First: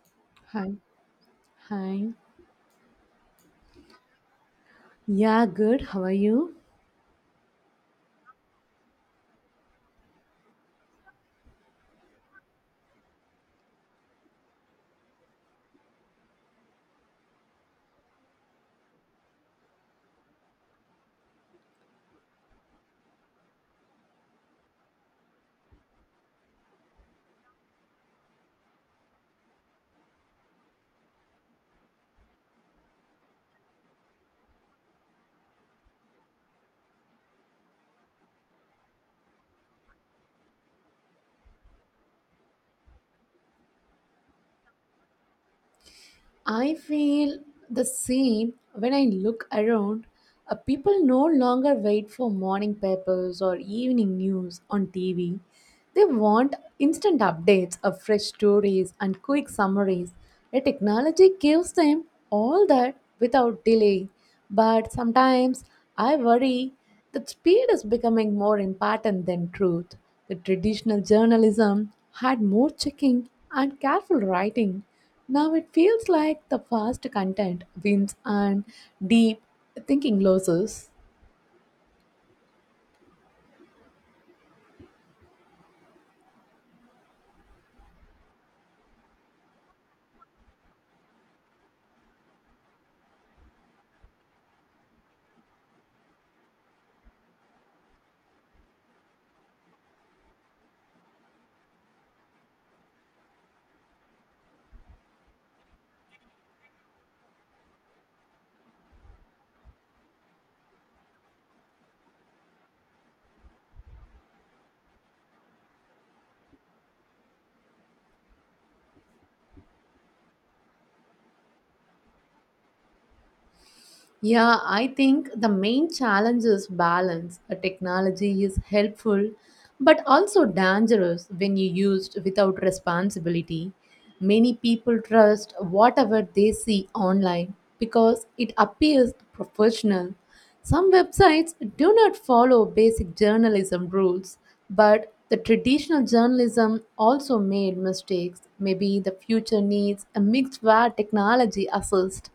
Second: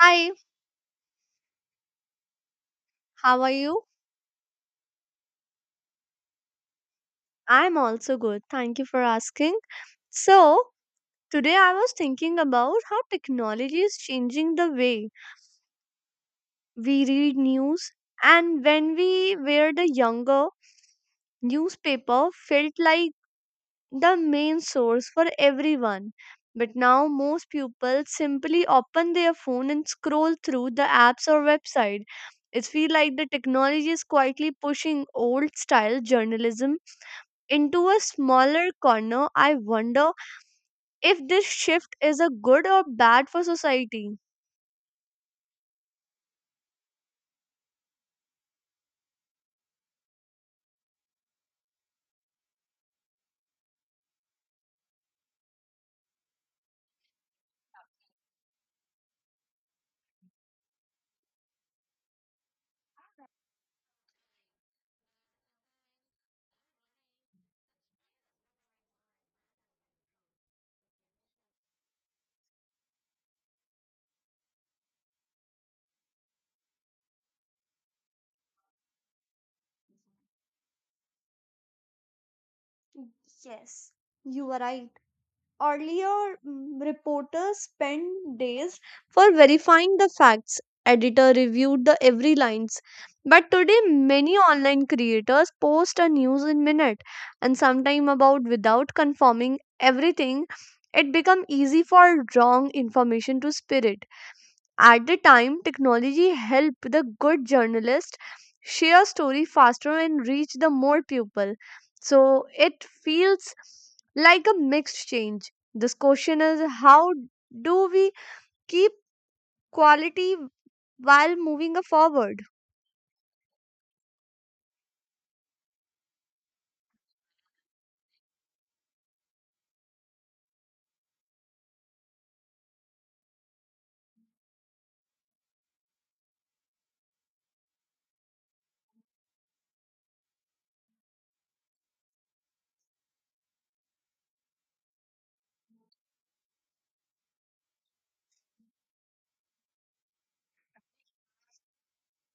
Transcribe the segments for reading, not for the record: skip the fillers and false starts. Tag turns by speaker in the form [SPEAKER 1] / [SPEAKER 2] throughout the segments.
[SPEAKER 1] Hi,
[SPEAKER 2] Hi. Hi.
[SPEAKER 1] how are you?
[SPEAKER 2] Yeah, good. How are you?
[SPEAKER 1] I'm also good. Thank you for asking. So, today I was thinking about how technology is changing the way we read news. And when we were the younger, newspaper felt like the main source for everyone. But now most people simply open their phone and scroll through the apps or website. It feels like the technology is quietly pushing old style journalism into a smaller corner. I wonder if this shift is a good or bad for society.
[SPEAKER 2] I feel the same when I look around. People no longer wait for morning papers or evening news on TV. They want instant updates of fresh stories and quick summaries. The technology gives them all that without delay. But sometimes I worry that speed is becoming more important than truth. The traditional journalism had more checking and careful writing. Now it feels like the fast content wins and deep thinking loses.
[SPEAKER 1] Yes, you are right. Earlier, reporters spent days for verifying the facts. Editor reviewed the every lines. But today, many online creators post a news in minute and sometime about without confirming everything. It become easy for wrong information to spread. At the time, technology helped the good journalist share story faster and reach the more people. So it feels like a mixed change. This question is how do we keep quality while moving forward?
[SPEAKER 2] Yeah, I think the main challenge is balance. A technology is helpful but also dangerous when you used without responsibility. Many people trust whatever they see online because it appears professional. Some websites do not follow basic journalism rules, but the traditional journalism also made mistakes. Maybe the future needs a mix where technology assists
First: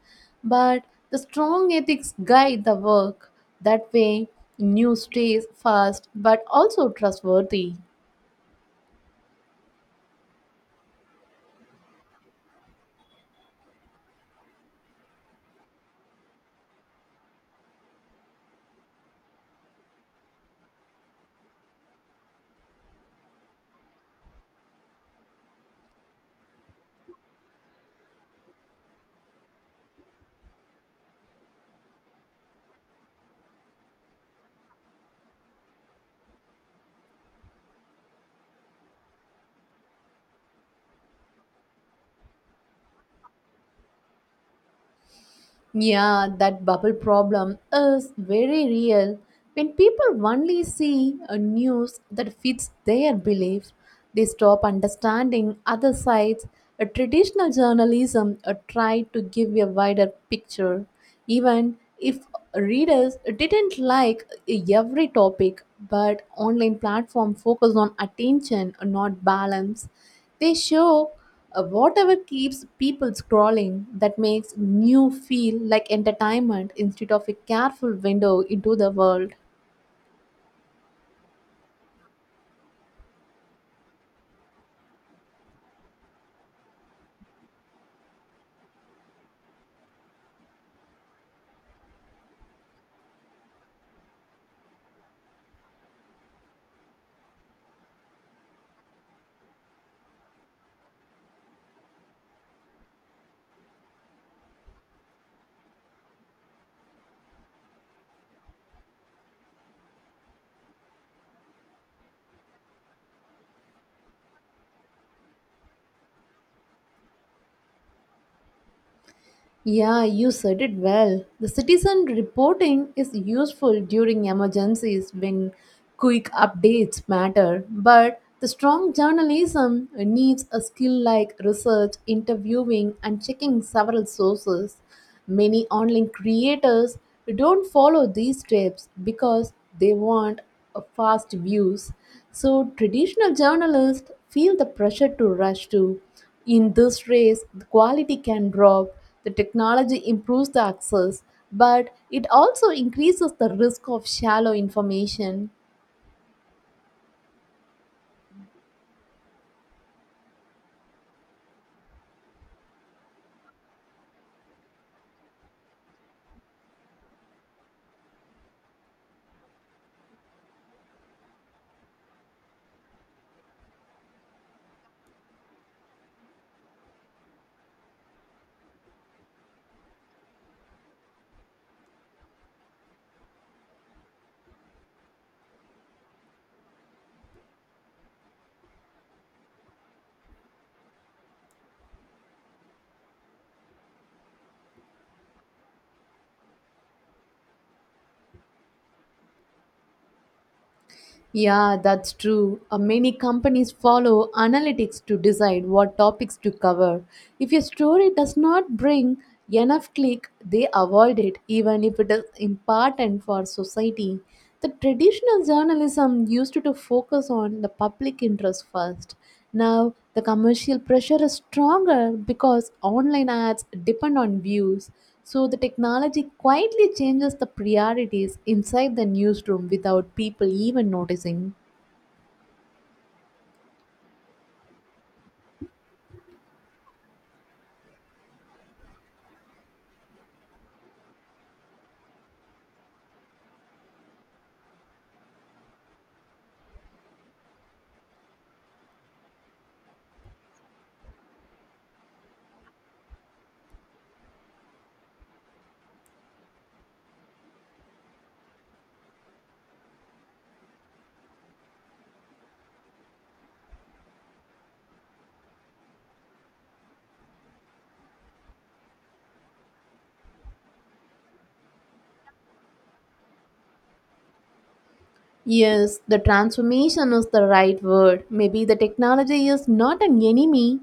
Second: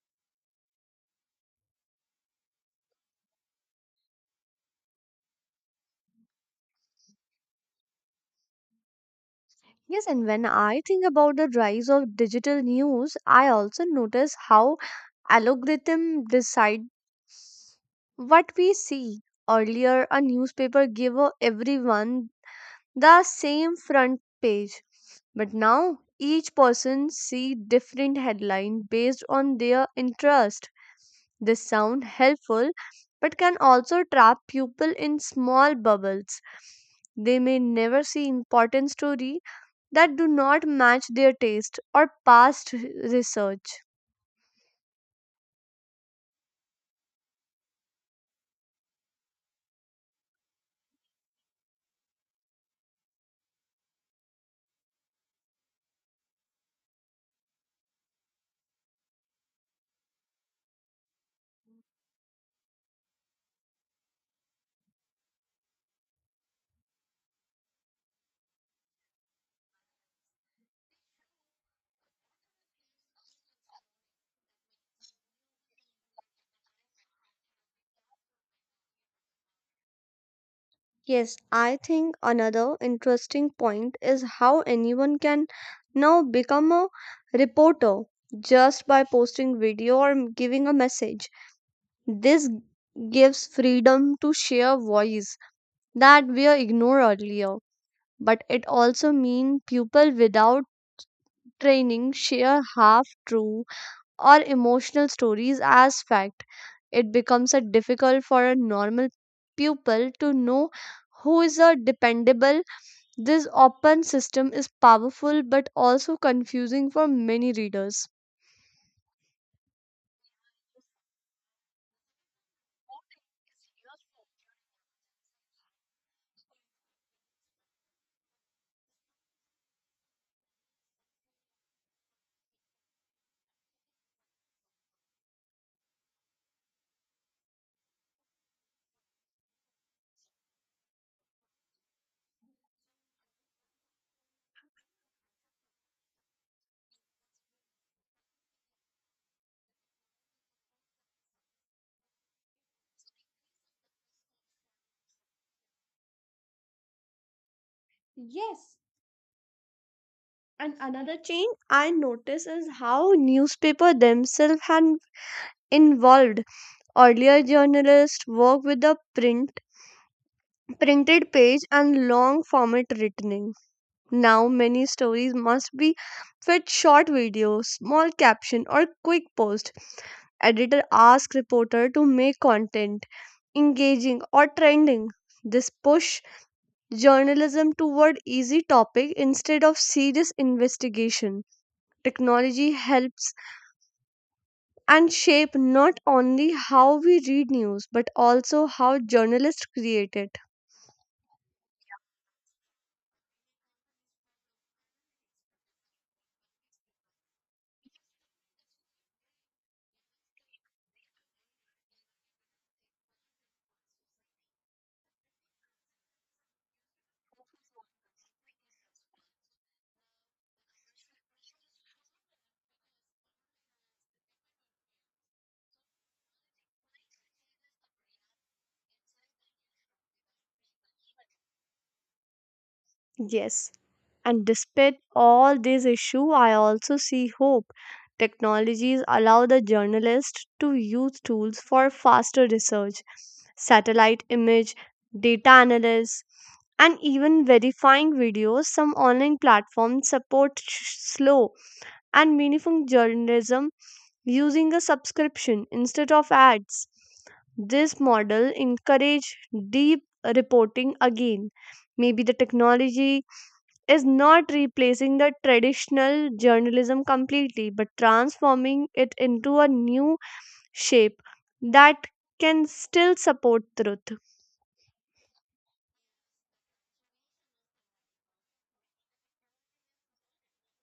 [SPEAKER 2] but the strong ethics guide the work. That way, news stays fast but also trustworthy.
[SPEAKER 1] Yes, and when I think about the rise of digital news, I also notice how algorithm decide what we see. Earlier, a newspaper gave everyone the same front page. But now each person see different headline based on their interest. This sound helpful but can also trap people in small bubbles. They may never see important story that do not match their taste or past research.
[SPEAKER 2] Yeah, that bubble problem is very real. When people only see a news that fits their beliefs, they stop understanding other sides. A traditional journalism tried to give a wider picture, even if readers didn't like every topic. But online platform focus on attention, not balance. They show whatever keeps people scrolling that makes new feel like entertainment instead of a careful window into the world.
[SPEAKER 1] Yes, I think another interesting point is how anyone can now become a reporter just by posting video or giving a message. This gives freedom to share voice that were ignored earlier. But it also means people without training share half true or emotional stories as fact. It becomes a difficult for a normal pupil to know who is a dependable this open system is powerful but also confusing for many readers.
[SPEAKER 2] Yeah, you said it well. The citizen reporting is useful during emergencies when quick updates matter, but the strong journalism needs a skill like research, interviewing, and checking several sources. Many online creators don't follow these steps because they want a fast views. So, traditional journalists feel the pressure to rush too in this race, the quality can drop. The technology improves the access, but it also increases the risk of shallow information.
[SPEAKER 1] Yes, and another change I notice is how newspaper themselves had involved. Earlier, journalists worked with the print, printed page and long format writing. Now, many stories must be fit short videos, small caption, or quick post. Editor asks reporter to make content engaging or trending. This push journalism toward easy topic instead of serious investigation. Technology helps and shape not only how we read news but also how journalists create it.
[SPEAKER 2] Yeah, that's true. Many companies follow analytics to decide what topics to cover. If your story does not bring enough click, they avoid it, even if it is important for society. The traditional journalism used to focus on the public interest first. Now, the commercial pressure is stronger because online ads depend on views. So, the technology quietly changes the priorities inside the newsroom without people even noticing.
[SPEAKER 1] Yes, and despite all these issues, I also see hope. Technologies allow the journalist to use tools for faster research, satellite image, data analysis, and even verifying videos. Some online platforms support slow and meaningful journalism using a subscription instead of ads. This model encourage deep reporting again. Maybe the technology is not replacing the traditional journalism completely, but transforming it into a new shape that can still support truth.
[SPEAKER 2] Yes, the transformation is the right word. Maybe the technology is not an enemy,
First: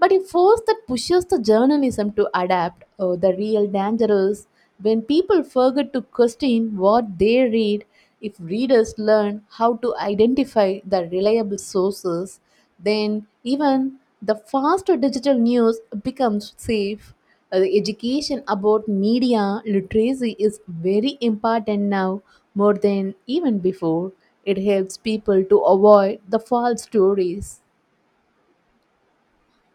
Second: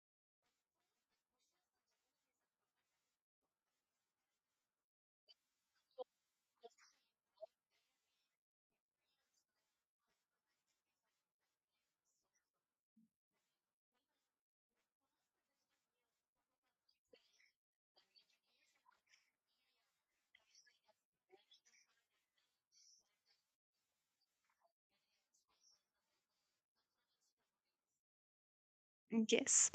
[SPEAKER 2] but a force that pushes the journalism to adapt, oh, the real danger is when people forget to question what they read. If readers learn how to identify the reliable sources, then even the faster digital news becomes safe. The education about media literacy is very important now, more than even before. It helps people to avoid the false stories.
[SPEAKER 1] Yes,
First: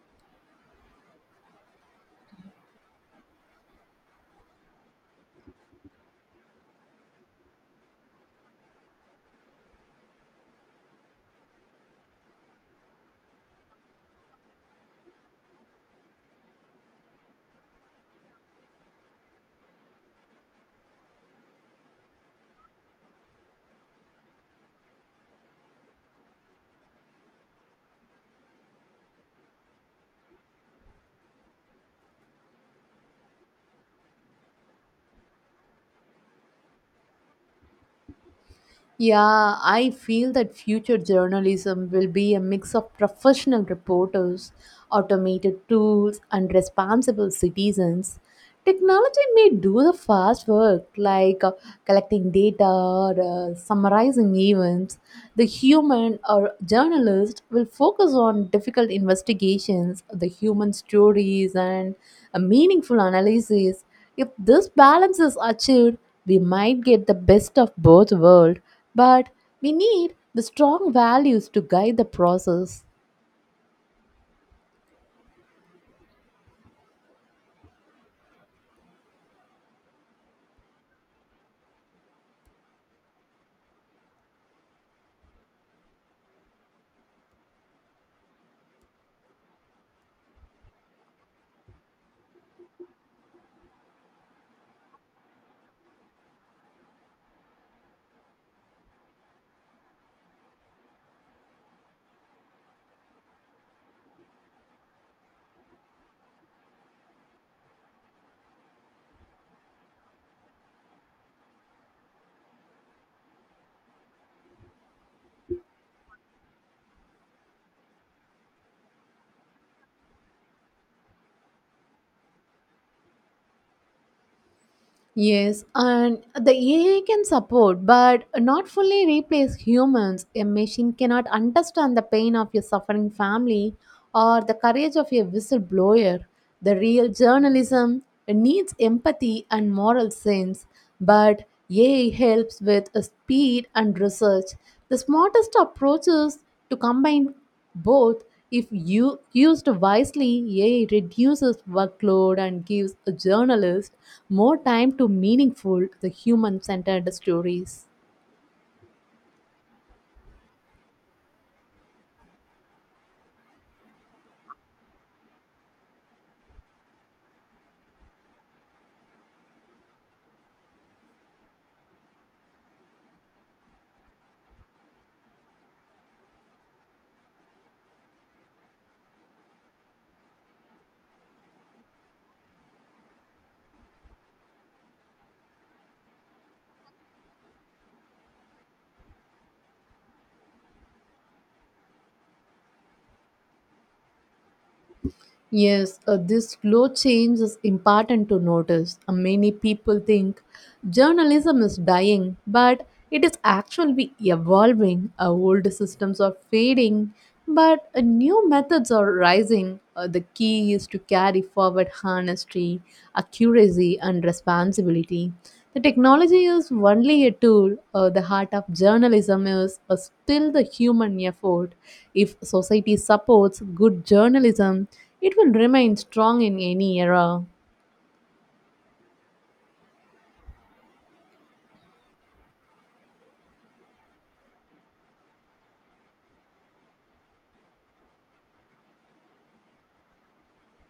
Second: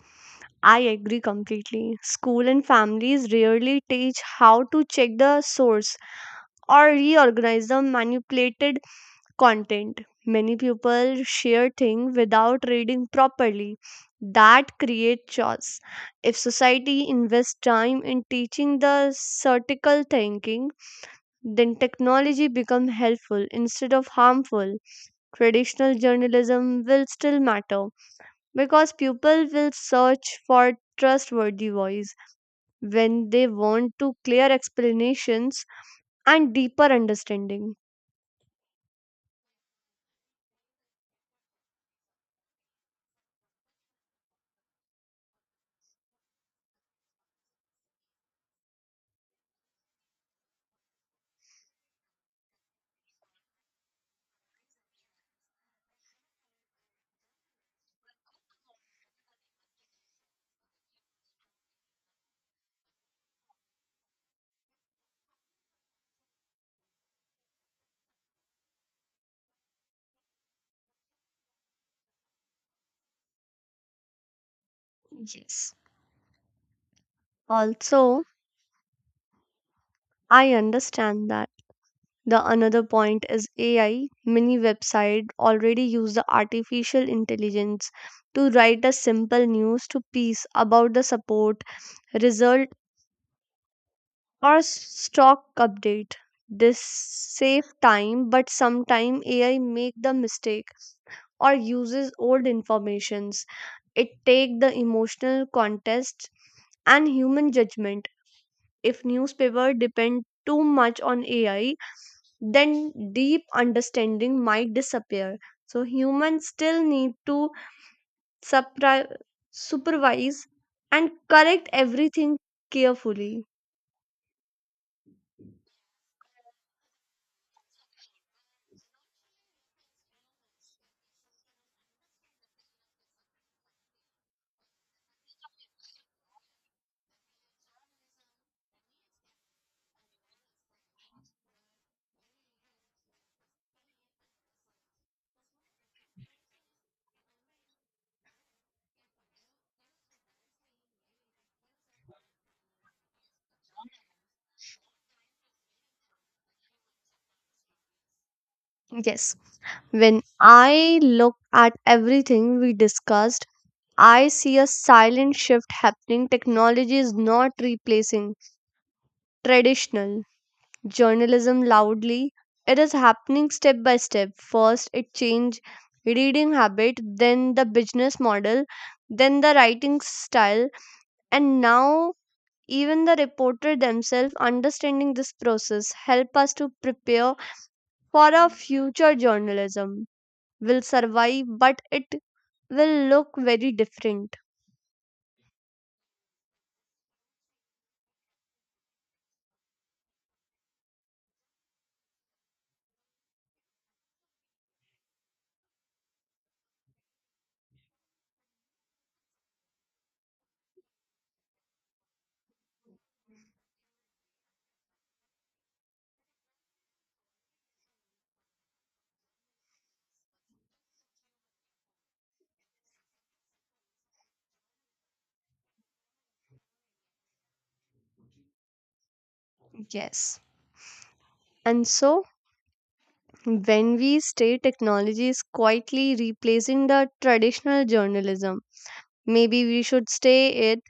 [SPEAKER 1] I agree completely. School and families rarely teach how to check the source or reorganize the manipulated content. Many people share things without reading properly. That creates chaos. If society invests time in teaching the critical thinking, then technology become helpful instead of harmful. Traditional journalism will still matter because people will search for trustworthy voice when they want to clear explanations and deeper understanding.
[SPEAKER 2] Yeah, I feel that future journalism will be a mix of professional reporters, automated tools, and responsible citizens. Technology may do the fast work like collecting data or summarizing events. The human or journalist will focus on difficult investigations, the human stories, and a meaningful analysis. If this balance is achieved, we might get the best of both worlds but we need the strong values to guide the process.
[SPEAKER 1] Yes. Also, I understand that the another point is AI. Many websites already use the artificial intelligence to write a simple news to piece about the support, result, or stock update. This save time, but sometimes AI make the mistake or uses old informations. It take the emotional context and human judgment. If newspaper depend too much on AI, then deep understanding might disappear. So humans still need to supri- supervise and correct everything carefully.
[SPEAKER 2] Yes, and the AI can support, but not fully replace humans. A machine cannot understand the pain of your suffering family or the courage of your whistleblower. The real journalism needs empathy and moral sense, but AI helps with speed and research. The smartest approach is to combine both, if you used wisely, AI reduces workload and gives a journalist more time to meaningful, the human-centered stories.
[SPEAKER 1] Yes, when I look at everything we discussed, I see a silent shift happening. Technology is not replacing traditional journalism loudly, it is happening step by step. First it changed reading habit, then the business model, then the writing style, and now even the reporter themselves. Understanding this process help us to prepare for our future. Journalism will survive, but it will look very different.
[SPEAKER 2] Yes, this slow change is important to notice. Many people think journalism is dying, but it is actually evolving. Old systems are fading, but new methods are rising. The key is to carry forward honesty, accuracy, and responsibility. The technology is only a tool. The heart of journalism is still the human effort. If society supports good journalism, it will remain strong in any era.
[SPEAKER 1] Yes, and so when we say technology is quietly replacing the traditional journalism, maybe we should stay it,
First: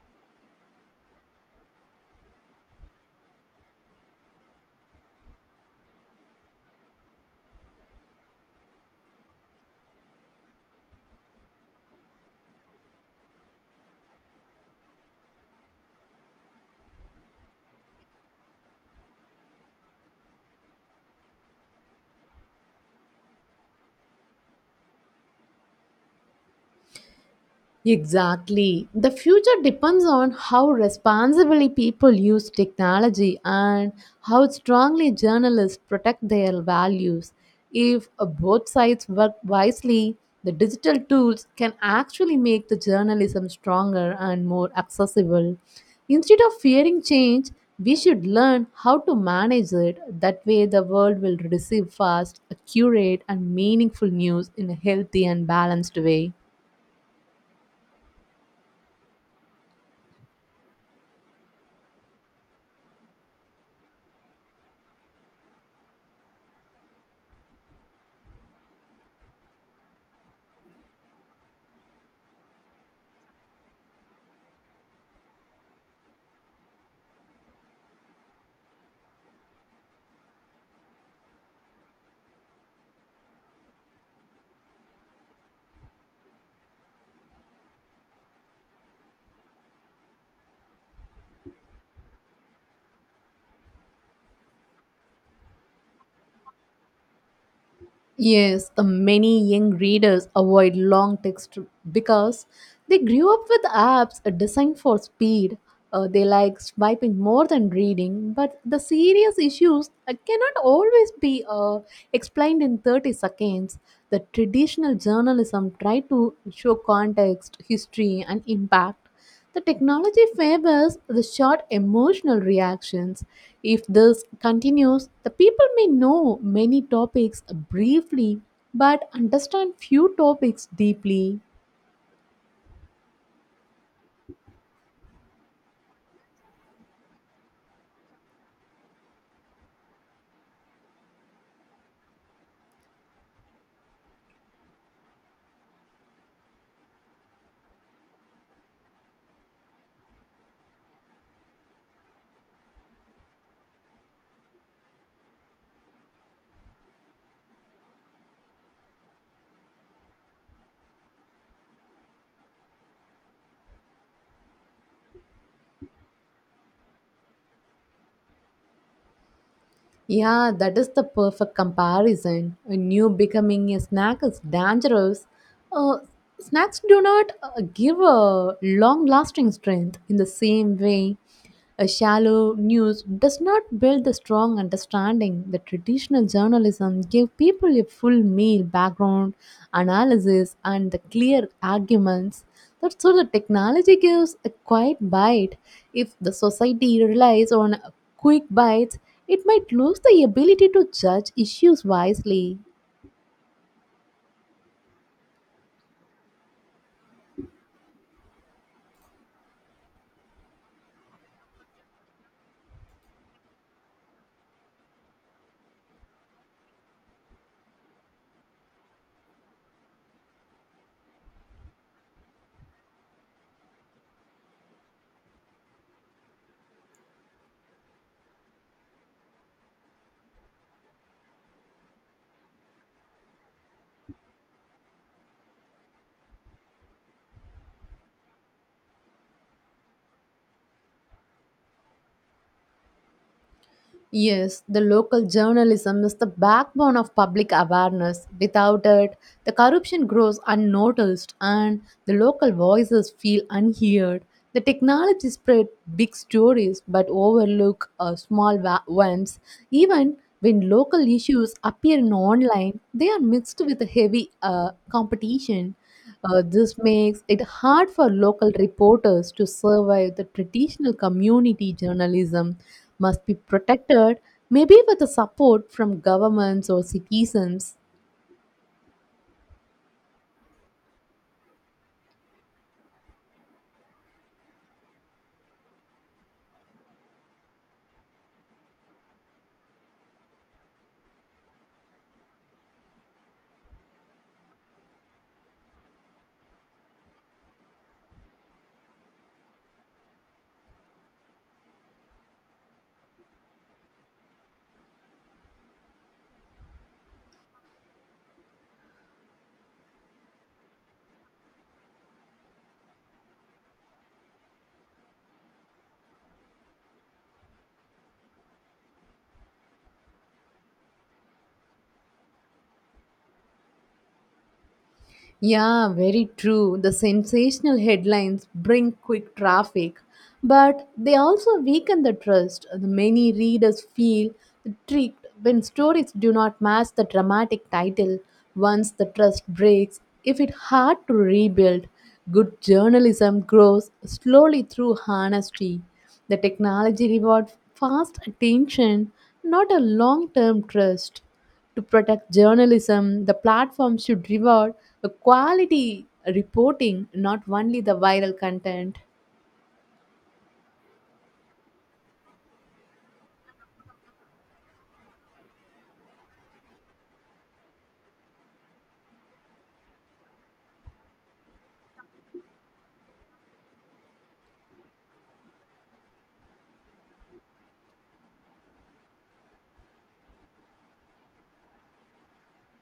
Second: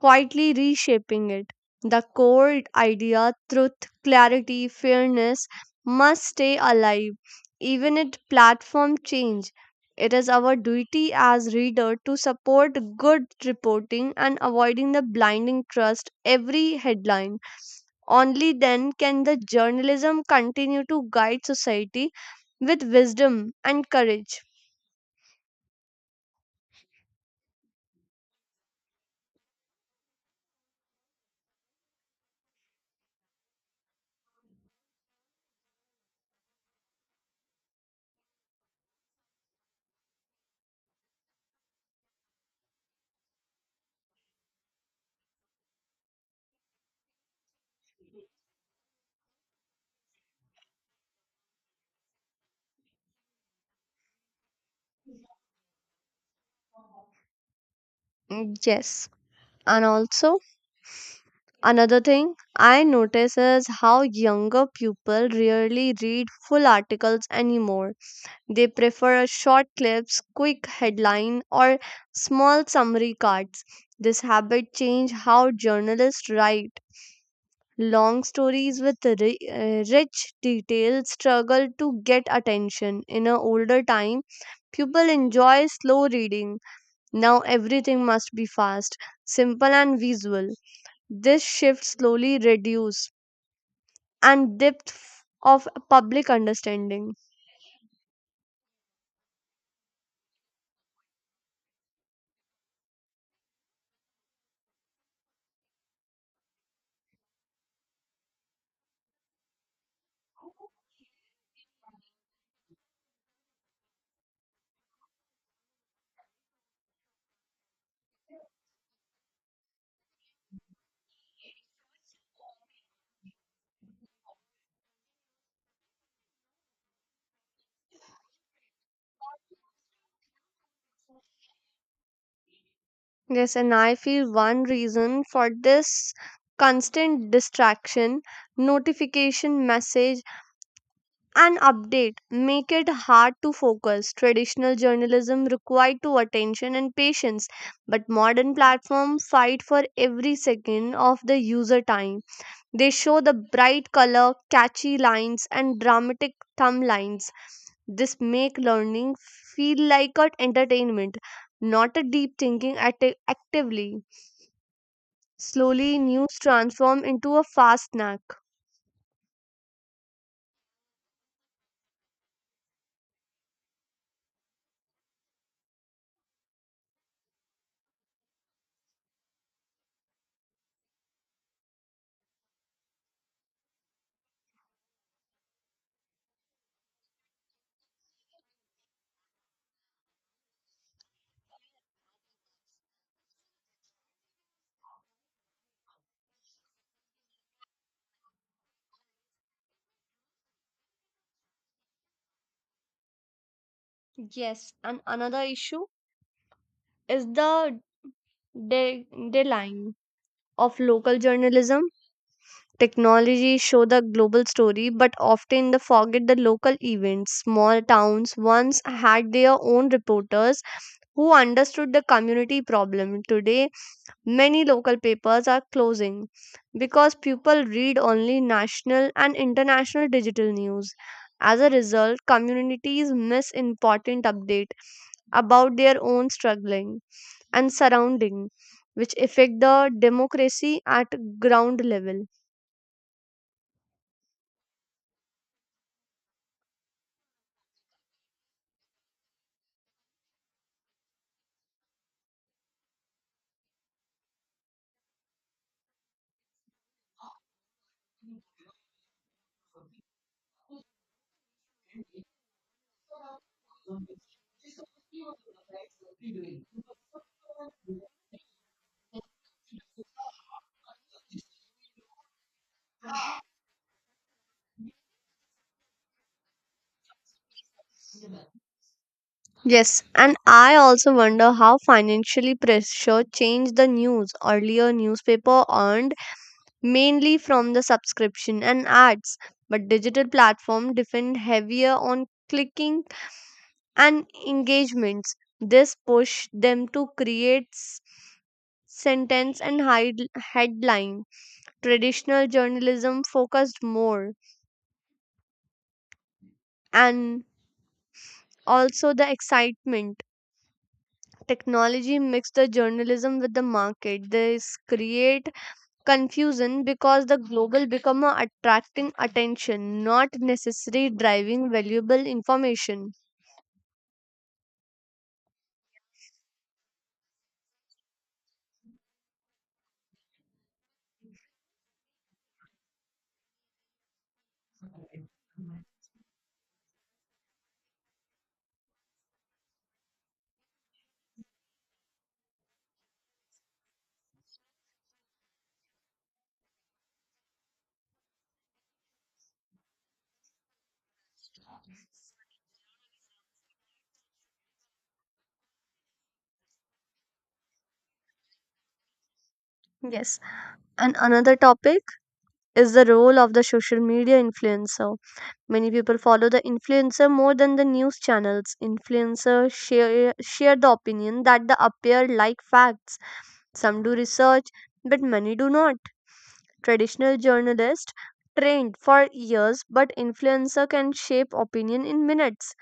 [SPEAKER 1] quietly reshaping it. The core idea, truth, clarity, fairness, must stay alive, even if platform change. It is our duty as reader to support good reporting and avoiding the blinding trust every headline. Only then can the journalism continue to guide society with wisdom and courage.
[SPEAKER 2] Exactly. The future depends on how responsibly people use technology and how strongly journalists protect their values. If both sides work wisely, the digital tools can actually make the journalism stronger and more accessible. Instead of fearing change, we should learn how to manage it. That way, the world will receive fast, accurate, and meaningful news in a healthy and balanced way.
[SPEAKER 1] Mm, yes, and also another thing I notice is how younger people rarely read full articles anymore. They prefer short clips, quick headline, or small summary cards. This habit changed how journalists write. Long stories with rich details struggle to get attention. In an older time, people enjoy slow reading. Now everything must be fast, simple, and visual. This shift slowly reduces and depth of public understanding.
[SPEAKER 2] Yes, the many young readers avoid long text because they grew up with apps designed for speed. They like swiping more than reading, but the serious issues cannot always be explained in 30 seconds. The traditional journalism tried to show context, history, and impact, the technology favors the short emotional reactions. If this continues, the people may know many topics briefly but understand few topics deeply.
[SPEAKER 1] Yes, and I feel one reason for this constant distraction, notification, message, and update make it hard to focus. Traditional journalism required to attention and patience, but modern platforms fight for every second of the user time. They show the bright color, catchy lines, and dramatic thumb lines. This make learning feel like an entertainment, not a deep thinking actively. Slowly, news transform into a fast snack.
[SPEAKER 2] Yeah, that is the perfect comparison. A new becoming a snack is dangerous. Uh, Snacks do not give a long lasting strength in the same way. A shallow news does not build the strong understanding that traditional journalism gave people a full meal background, analysis, and the clear arguments. That's so the technology gives a quiet bite. If the society relies on quick bites, it might lose the ability to judge issues wisely.
[SPEAKER 1] Yes, and another issue is the de- deadline of local journalism. Technology show the global story, but often they forget the local events. Small towns once had their own reporters who understood the community problem. Today, many local papers are closing because people read only national and international digital news. As a result, communities miss important update about their own struggling and surrounding which affect the democracy at ground level.
[SPEAKER 2] Yes, the local journalism is the backbone of public awareness. Without it, the corruption grows unnoticed and the local voices feel unheard. The technology spread big stories but overlook small ones. Even when local issues appear in online, they are mixed with heavy competition. This makes it hard for local reporters to survive. The traditional community journalism must be protected, maybe with the support from governments or citizens.
[SPEAKER 1] Yes, and I also wonder how financially pressure changed the news. Earlier newspaper earned mainly from the subscription and ads. But digital platform depend heavier on clicking and engagements. This push them to create sentence and headline. Traditional journalism focused more and also the excitement. Technology mixed the journalism with the market. This create confusion because the global become a attracting attention not necessary driving valuable information.
[SPEAKER 2] Yeah, very true. The sensational headlines bring quick traffic, but they also weaken the trust. The many readers feel tricked when stories do not match the dramatic title. Once the trust breaks, if it's hard to rebuild, good journalism grows slowly through honesty. The technology rewards fast attention, not a long term trust. To protect journalism, the platform should reward the quality reporting, not only the viral content.
[SPEAKER 1] Yes, and another topic is the role of the social media influencer. Many people follow the influencer more than the news channels. Influencers share the opinion that the appear like facts. Some do research but many do not. Traditional journalists trained for years but influencer can shape opinion in minutes.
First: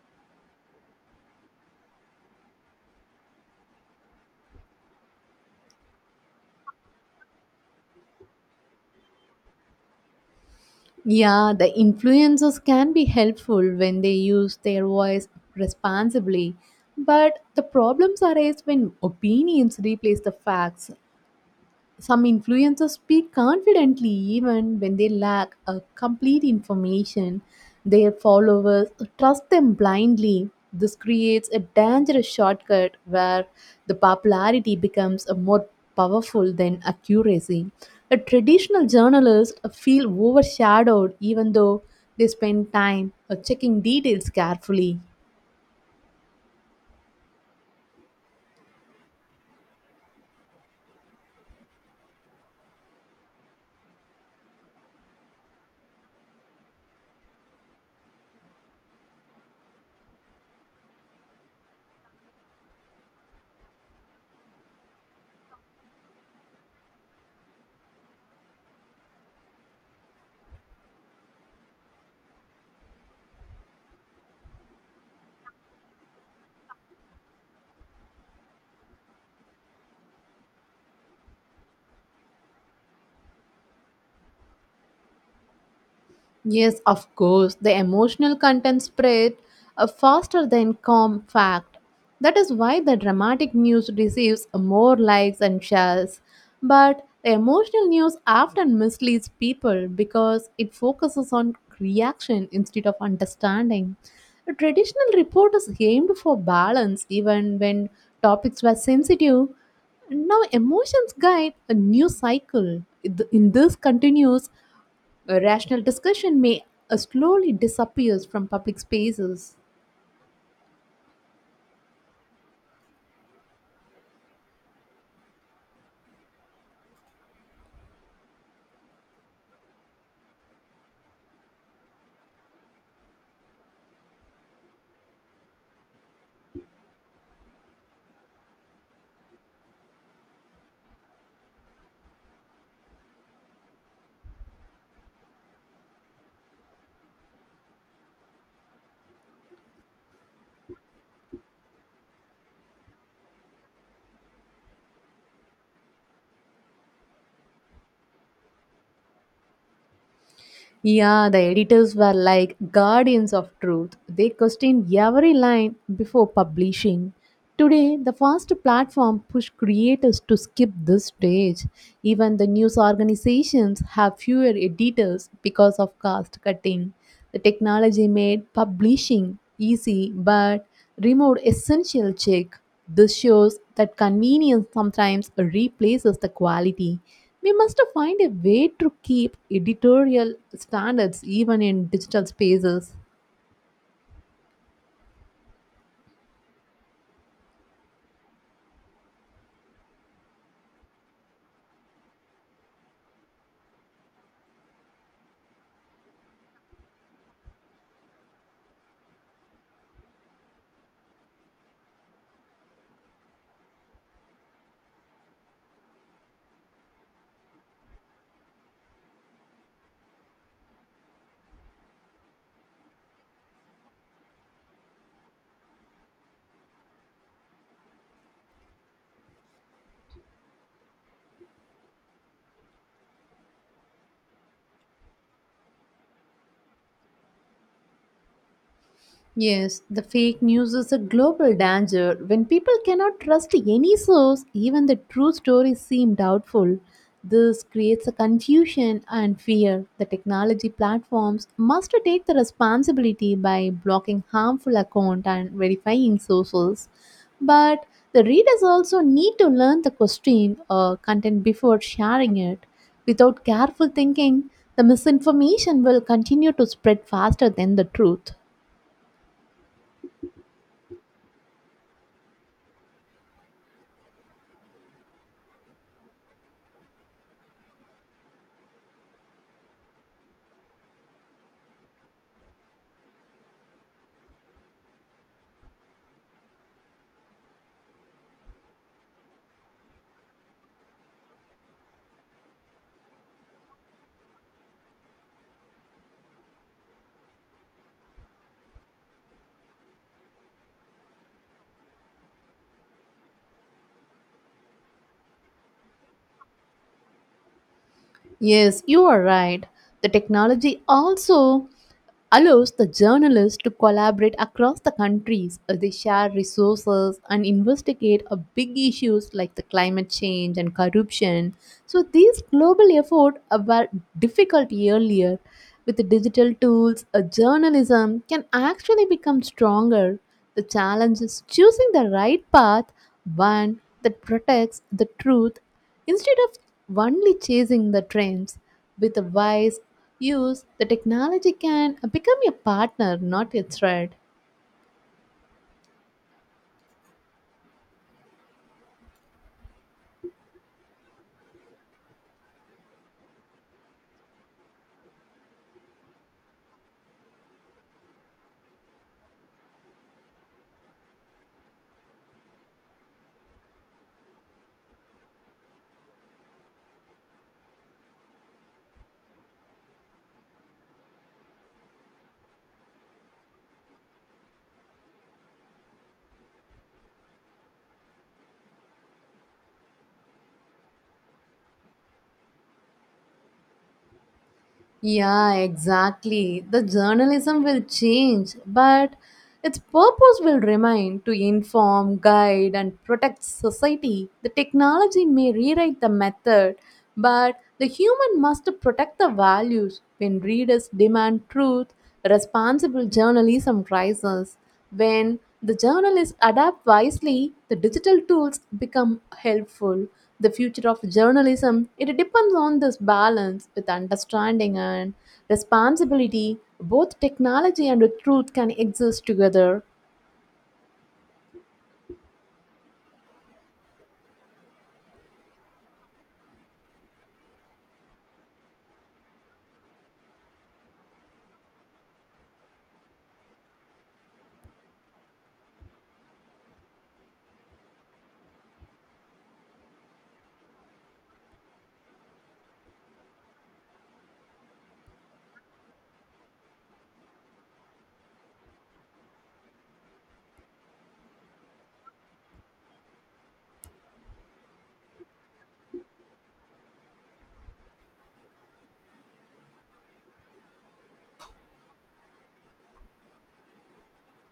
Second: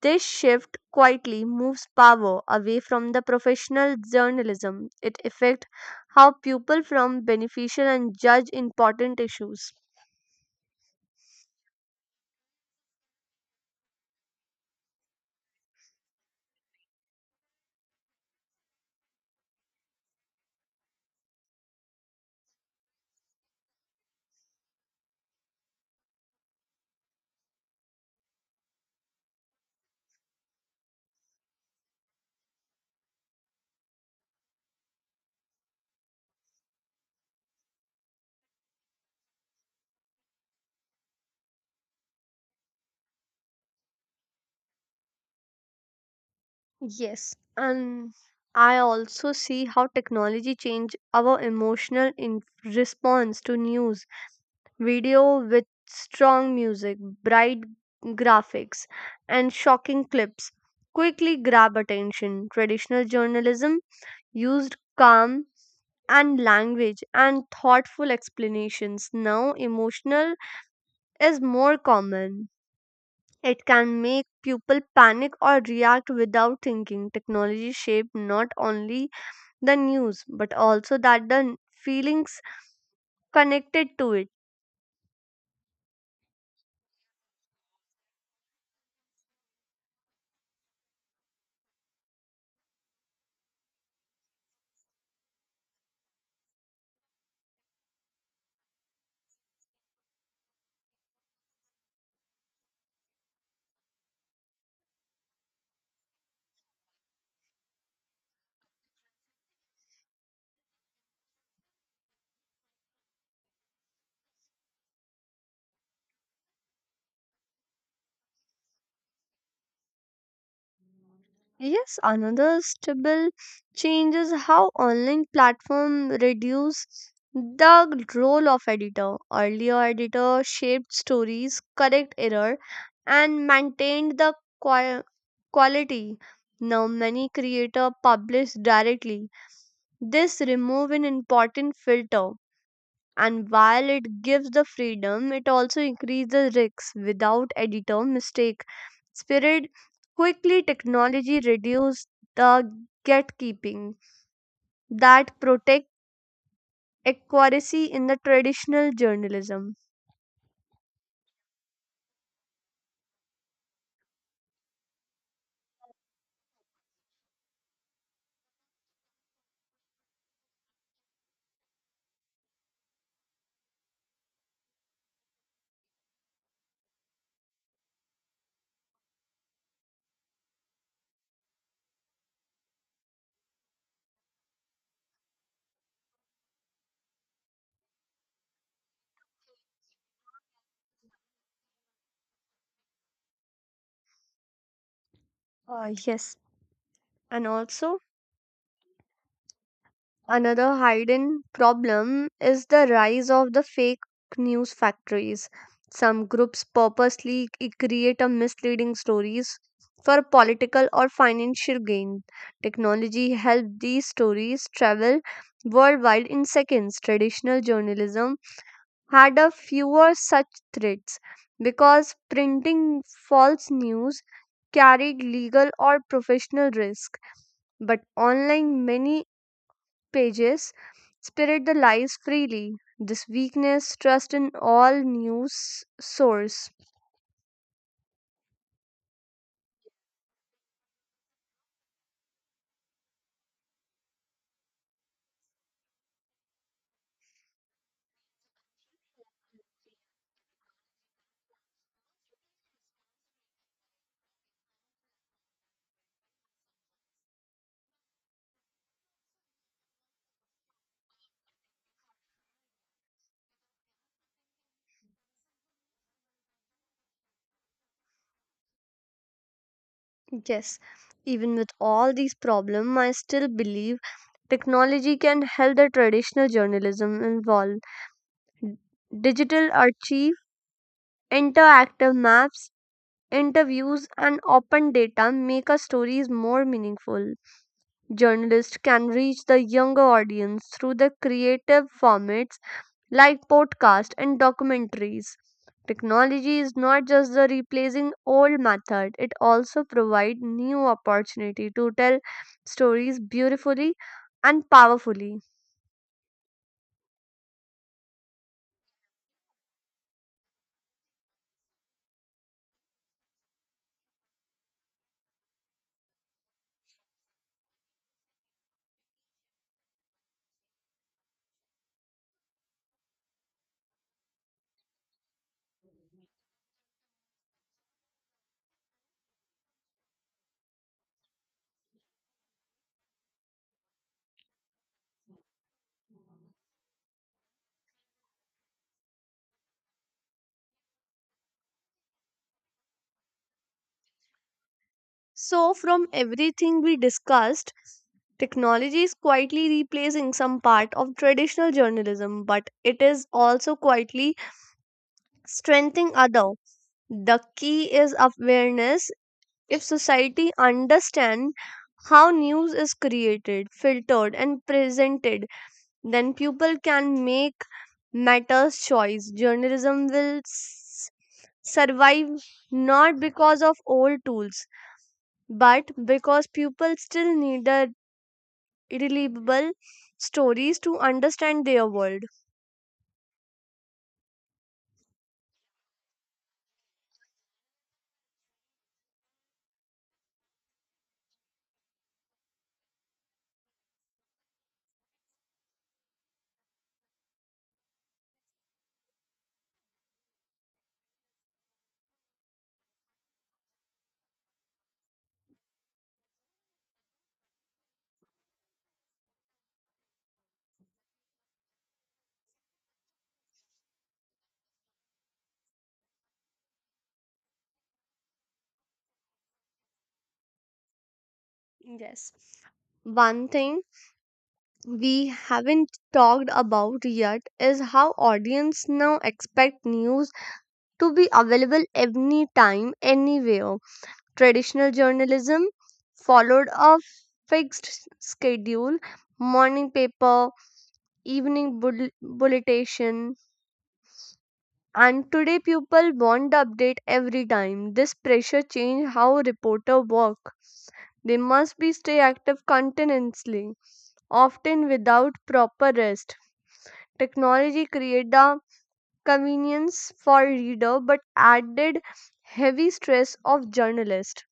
[SPEAKER 1] This shift quietly moves power away from the professional journalism. It affects how people from beneficial and judge important issues.
[SPEAKER 2] Yeah, the influencers can be helpful when they use their voice responsibly, but the problems arise when opinions replace the facts. Some influencers speak confidently even when they lack a complete information. Their followers trust them blindly. This creates a dangerous shortcut where the popularity becomes a more powerful than accuracy. A traditional journalist feel overshadowed even though they spend time checking details carefully.
[SPEAKER 1] Yes, and I also see how technology change our emotional in response to news. Video with strong music, bright graphics, and shocking clips quickly grab attention. Traditional journalism used calm and language and thoughtful explanations. Now, emotional is more common. It can make people panic or react without thinking. Technology shaped not only the news but also that the feelings connected to it.
[SPEAKER 2] Yes, of course. The emotional content spread faster than calm fact. That is why the dramatic news receives more likes and shares. But the emotional news often misleads people because it focuses on reaction instead of understanding. The traditional report is aimed for balance even when topics were sensitive. Now, emotions guide a new cycle. It- In this continues, a rational discussion may slowly disappears from public spaces.
[SPEAKER 1] Yes, another stable change is how online platform reduce the role of editor. Earlier editor shaped stories, correct error, and maintained the qua- quality. Now many creator publish directly. This remove an important filter. And while it gives the freedom, it also increases risks without editor mistake. Spirit quickly technology reduced the gatekeeping that protect accuracy in the traditional journalism.
[SPEAKER 2] Yeah, the editors were like guardians of truth. They questioned every line before publishing. Today, the fast platform push creators to skip this stage. Even the news organizations have fewer editors because of cost cutting. The technology made publishing easy but removed essential check. This shows that convenience sometimes replaces the quality. We must find a way to keep editorial standards even in digital spaces.
[SPEAKER 1] Yes, and also another hidden problem is the rise of the fake news factories. Some groups purposely create a misleading stories for political or financial gain. Technology helped these stories travel worldwide in seconds. Traditional journalism had a fewer such threats because printing false news carried legal or professional risk, but online many pages spirit the lies freely. This weakness, trust in all news source.
[SPEAKER 2] Yes, the fake news is a global danger. When people cannot trust any source, even the true stories seem doubtful. This creates a confusion and fear. The technology platforms must take the responsibility by blocking harmful account and verifying sources. But the readers also need to learn the question or content before sharing it. Without careful thinking, the misinformation will continue to spread faster than the truth.
[SPEAKER 1] Yes, even with all these problems, I still believe technology can help the traditional journalism evolve. Digital archive, interactive maps, interviews, and open data make our stories more meaningful. Journalists can reach the younger audience through the creative format like podcasts and documentaries. Technology is not just the replacing old method, it also provides new opportunity to tell stories beautifully and powerfully.
[SPEAKER 2] Yes, you are right. The technology also allows the journalists to collaborate across the countries. They share resources and investigate big issues like the climate change and corruption. So these global efforts were difficult earlier. With digital tools, a journalism can actually become stronger. The challenge is choosing the right path, one that protects the truth instead of only chasing the trends. With a wise use, the technology can become a partner, not a threat.
[SPEAKER 1] So from everything we discussed, technology is quietly replacing some part of traditional journalism, but it is also quietly strengthening other. The key is awareness. If society understand how news is created, filtered and presented, then people can make matters choice. Journalism will survive not because of old tools, but because people still need the reliable stories to understand their world.
[SPEAKER 2] Yeah, exactly. The journalism will change, but its purpose will remain to inform, guide, and protect society. The technology may rewrite the method, but the human must protect the values. When readers demand truth, responsible journalism rises. When the journalists adapt wisely, the digital tools become helpful the future of journalism it depends on this balance with understanding and responsibility both technology and truth can exist together.
[SPEAKER 1] Yes. One thing we haven't talked about yet is how audience now expect news to be available anytime, anywhere. Traditional journalism followed a fixed schedule, morning paper, evening bulletin, and today people want the update every time. This pressure changed how reporter work. They must be stay active continuously, often without proper rest. Technology created the convenience for reader but added heavy stress of journalist.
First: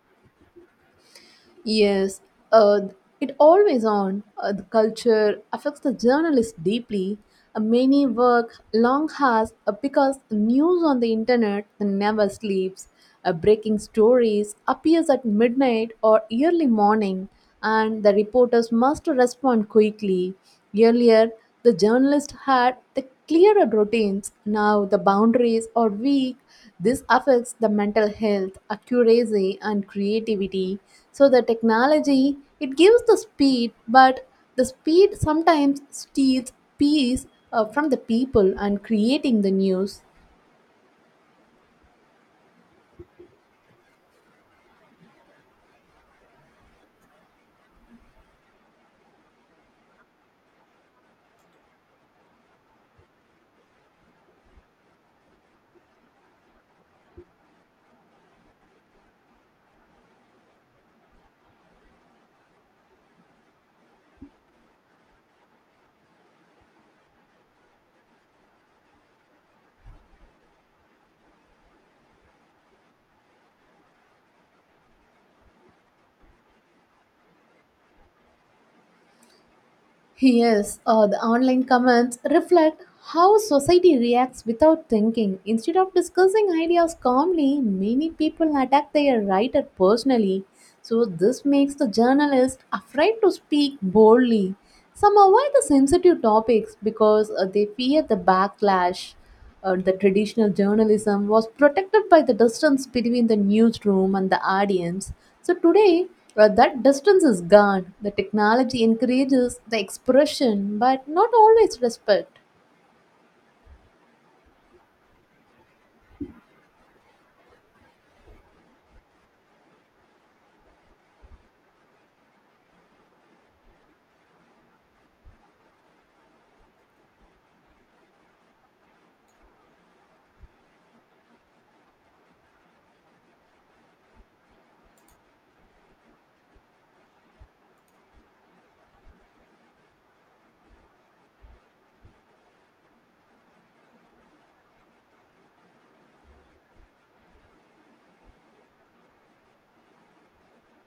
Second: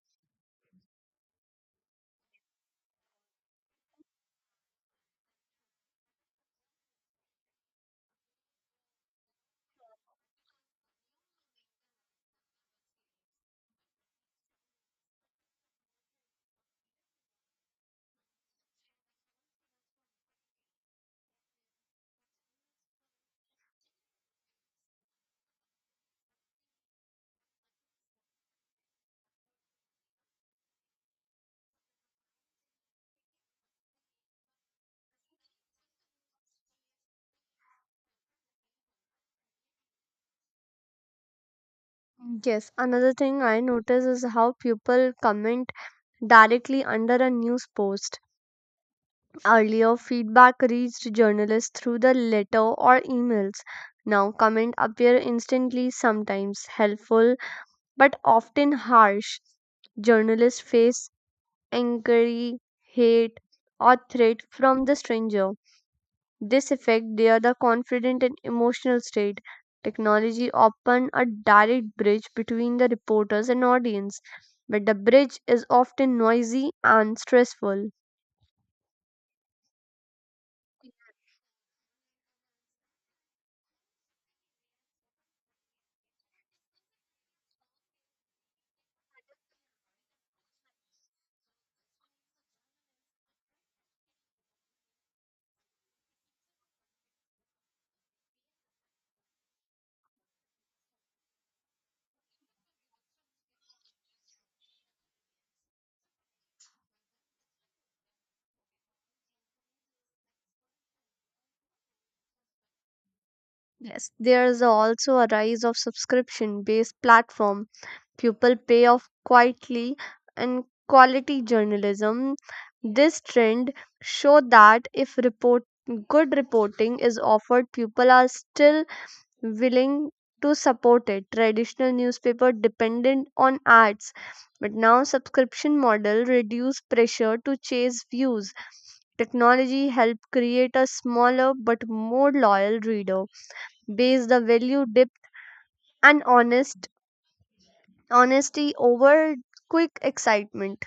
[SPEAKER 2] Yes, uh, it always on the culture affects the journalist deeply. Many work long hours because news on the internet never sleeps. Breaking stories appears at midnight or early morning and the reporters must respond quickly. Earlier, the journalists had the clearer routines. Now, the boundaries are weak. This affects the mental health, accuracy, and creativity. So, the technology it gives the speed, but the speed sometimes steals peace from the people and creating the news.
[SPEAKER 1] Yes, another thing I notice is how people comment directly under a news post. Earlier, feedback reached journalists through the letter or emails. Now, comment appear instantly, sometimes helpful, but often harsh. Journalists face inquiry, hate, or threat from the stranger. This affects their the confident and emotional state. Technology often a direct bridge between the reporters and audience, but the bridge is often noisy and stressful.
[SPEAKER 2] Yes, the online comments reflect how society reacts without thinking. Instead of discussing ideas calmly, many people attack their writer personally. So, this makes the journalist afraid to speak boldly. Some avoid the sensitive topics because they fear the backlash the traditional journalism was protected by the distance between the newsroom and the audience. So today, that distance is gone. The technology encourages the expression, but not always respect.
[SPEAKER 1] Yes. There is also a rise of subscription-based platform. People pay off quietly and quality journalism. This trend show that if report good reporting is offered, people are still willing to support it. Traditional newspaper dependent on ads, but now subscription model reduce pressure to chase views. Technology help create a smaller but more loyal reader. Base the value depth and honesty over quick excitement.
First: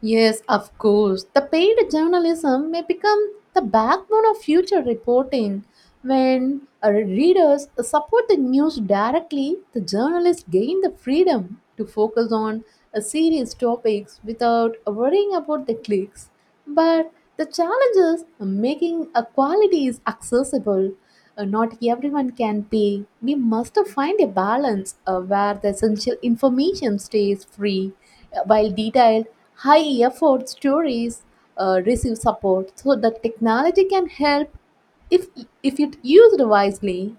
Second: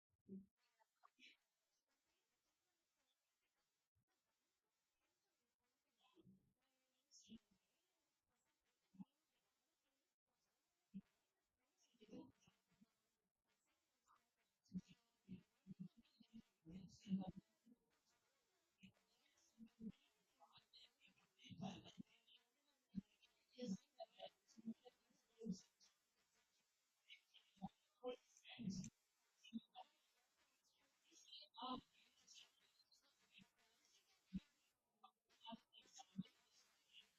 [SPEAKER 2] Yes, of course. The paid journalism may become the backbone of future reporting. When our readers support the news directly, the journalists gain the freedom to focus on a serious topics without worrying about the clicks. But the challenge is making a quality is accessible. Not everyone can pay. We must find a balance where the essential information stays free, while detailed, high effort stories receive support so that technology can help if, if it used wisely.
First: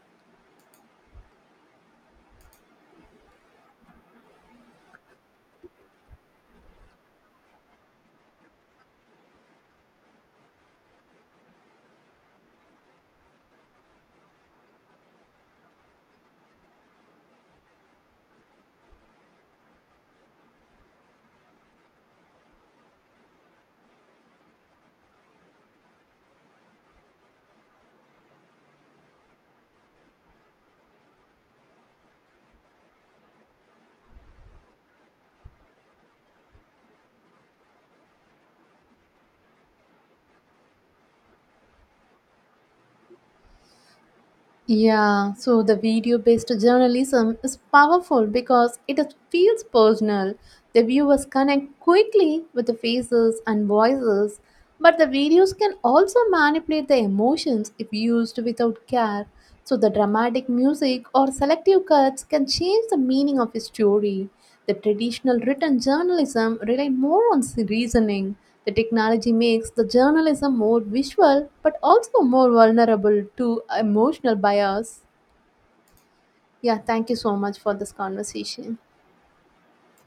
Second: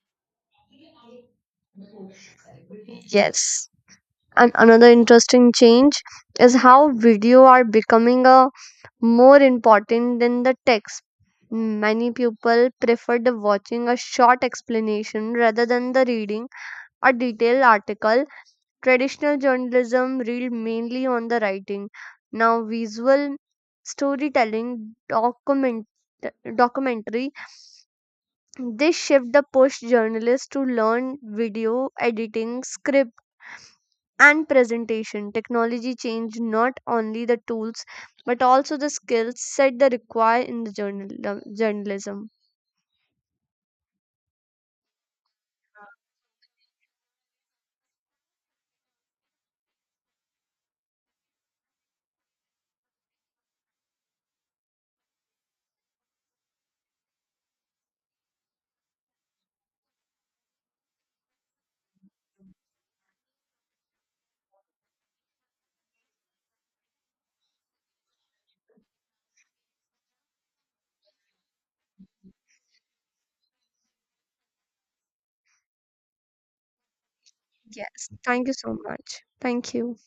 [SPEAKER 1] Yes, and another interesting change is how video are becoming a more important than the text. Many people prefer the watching a short explanation rather than the reading a detailed article. Traditional journalism read mainly on the writing. Now visual storytelling documentary this shift the push journalists to learn video editing script and presentation. Technology changed not only the tools but also the skills set the require in the journalism.
[SPEAKER 2] Yeah, so the video based journalism is powerful because it is- feels personal. The viewers connect quickly with the faces and voices, but the videos can also manipulate the emotions if used without care. So, the dramatic music or selective cuts can change the meaning of a story. The traditional written journalism relied more on s- reasoning. The technology makes the journalism more visual but also more vulnerable to emotional bias. Yeah, thank you so much for this
[SPEAKER 1] Yes, thank you
[SPEAKER 2] conversation.
[SPEAKER 1] so much. Thank you.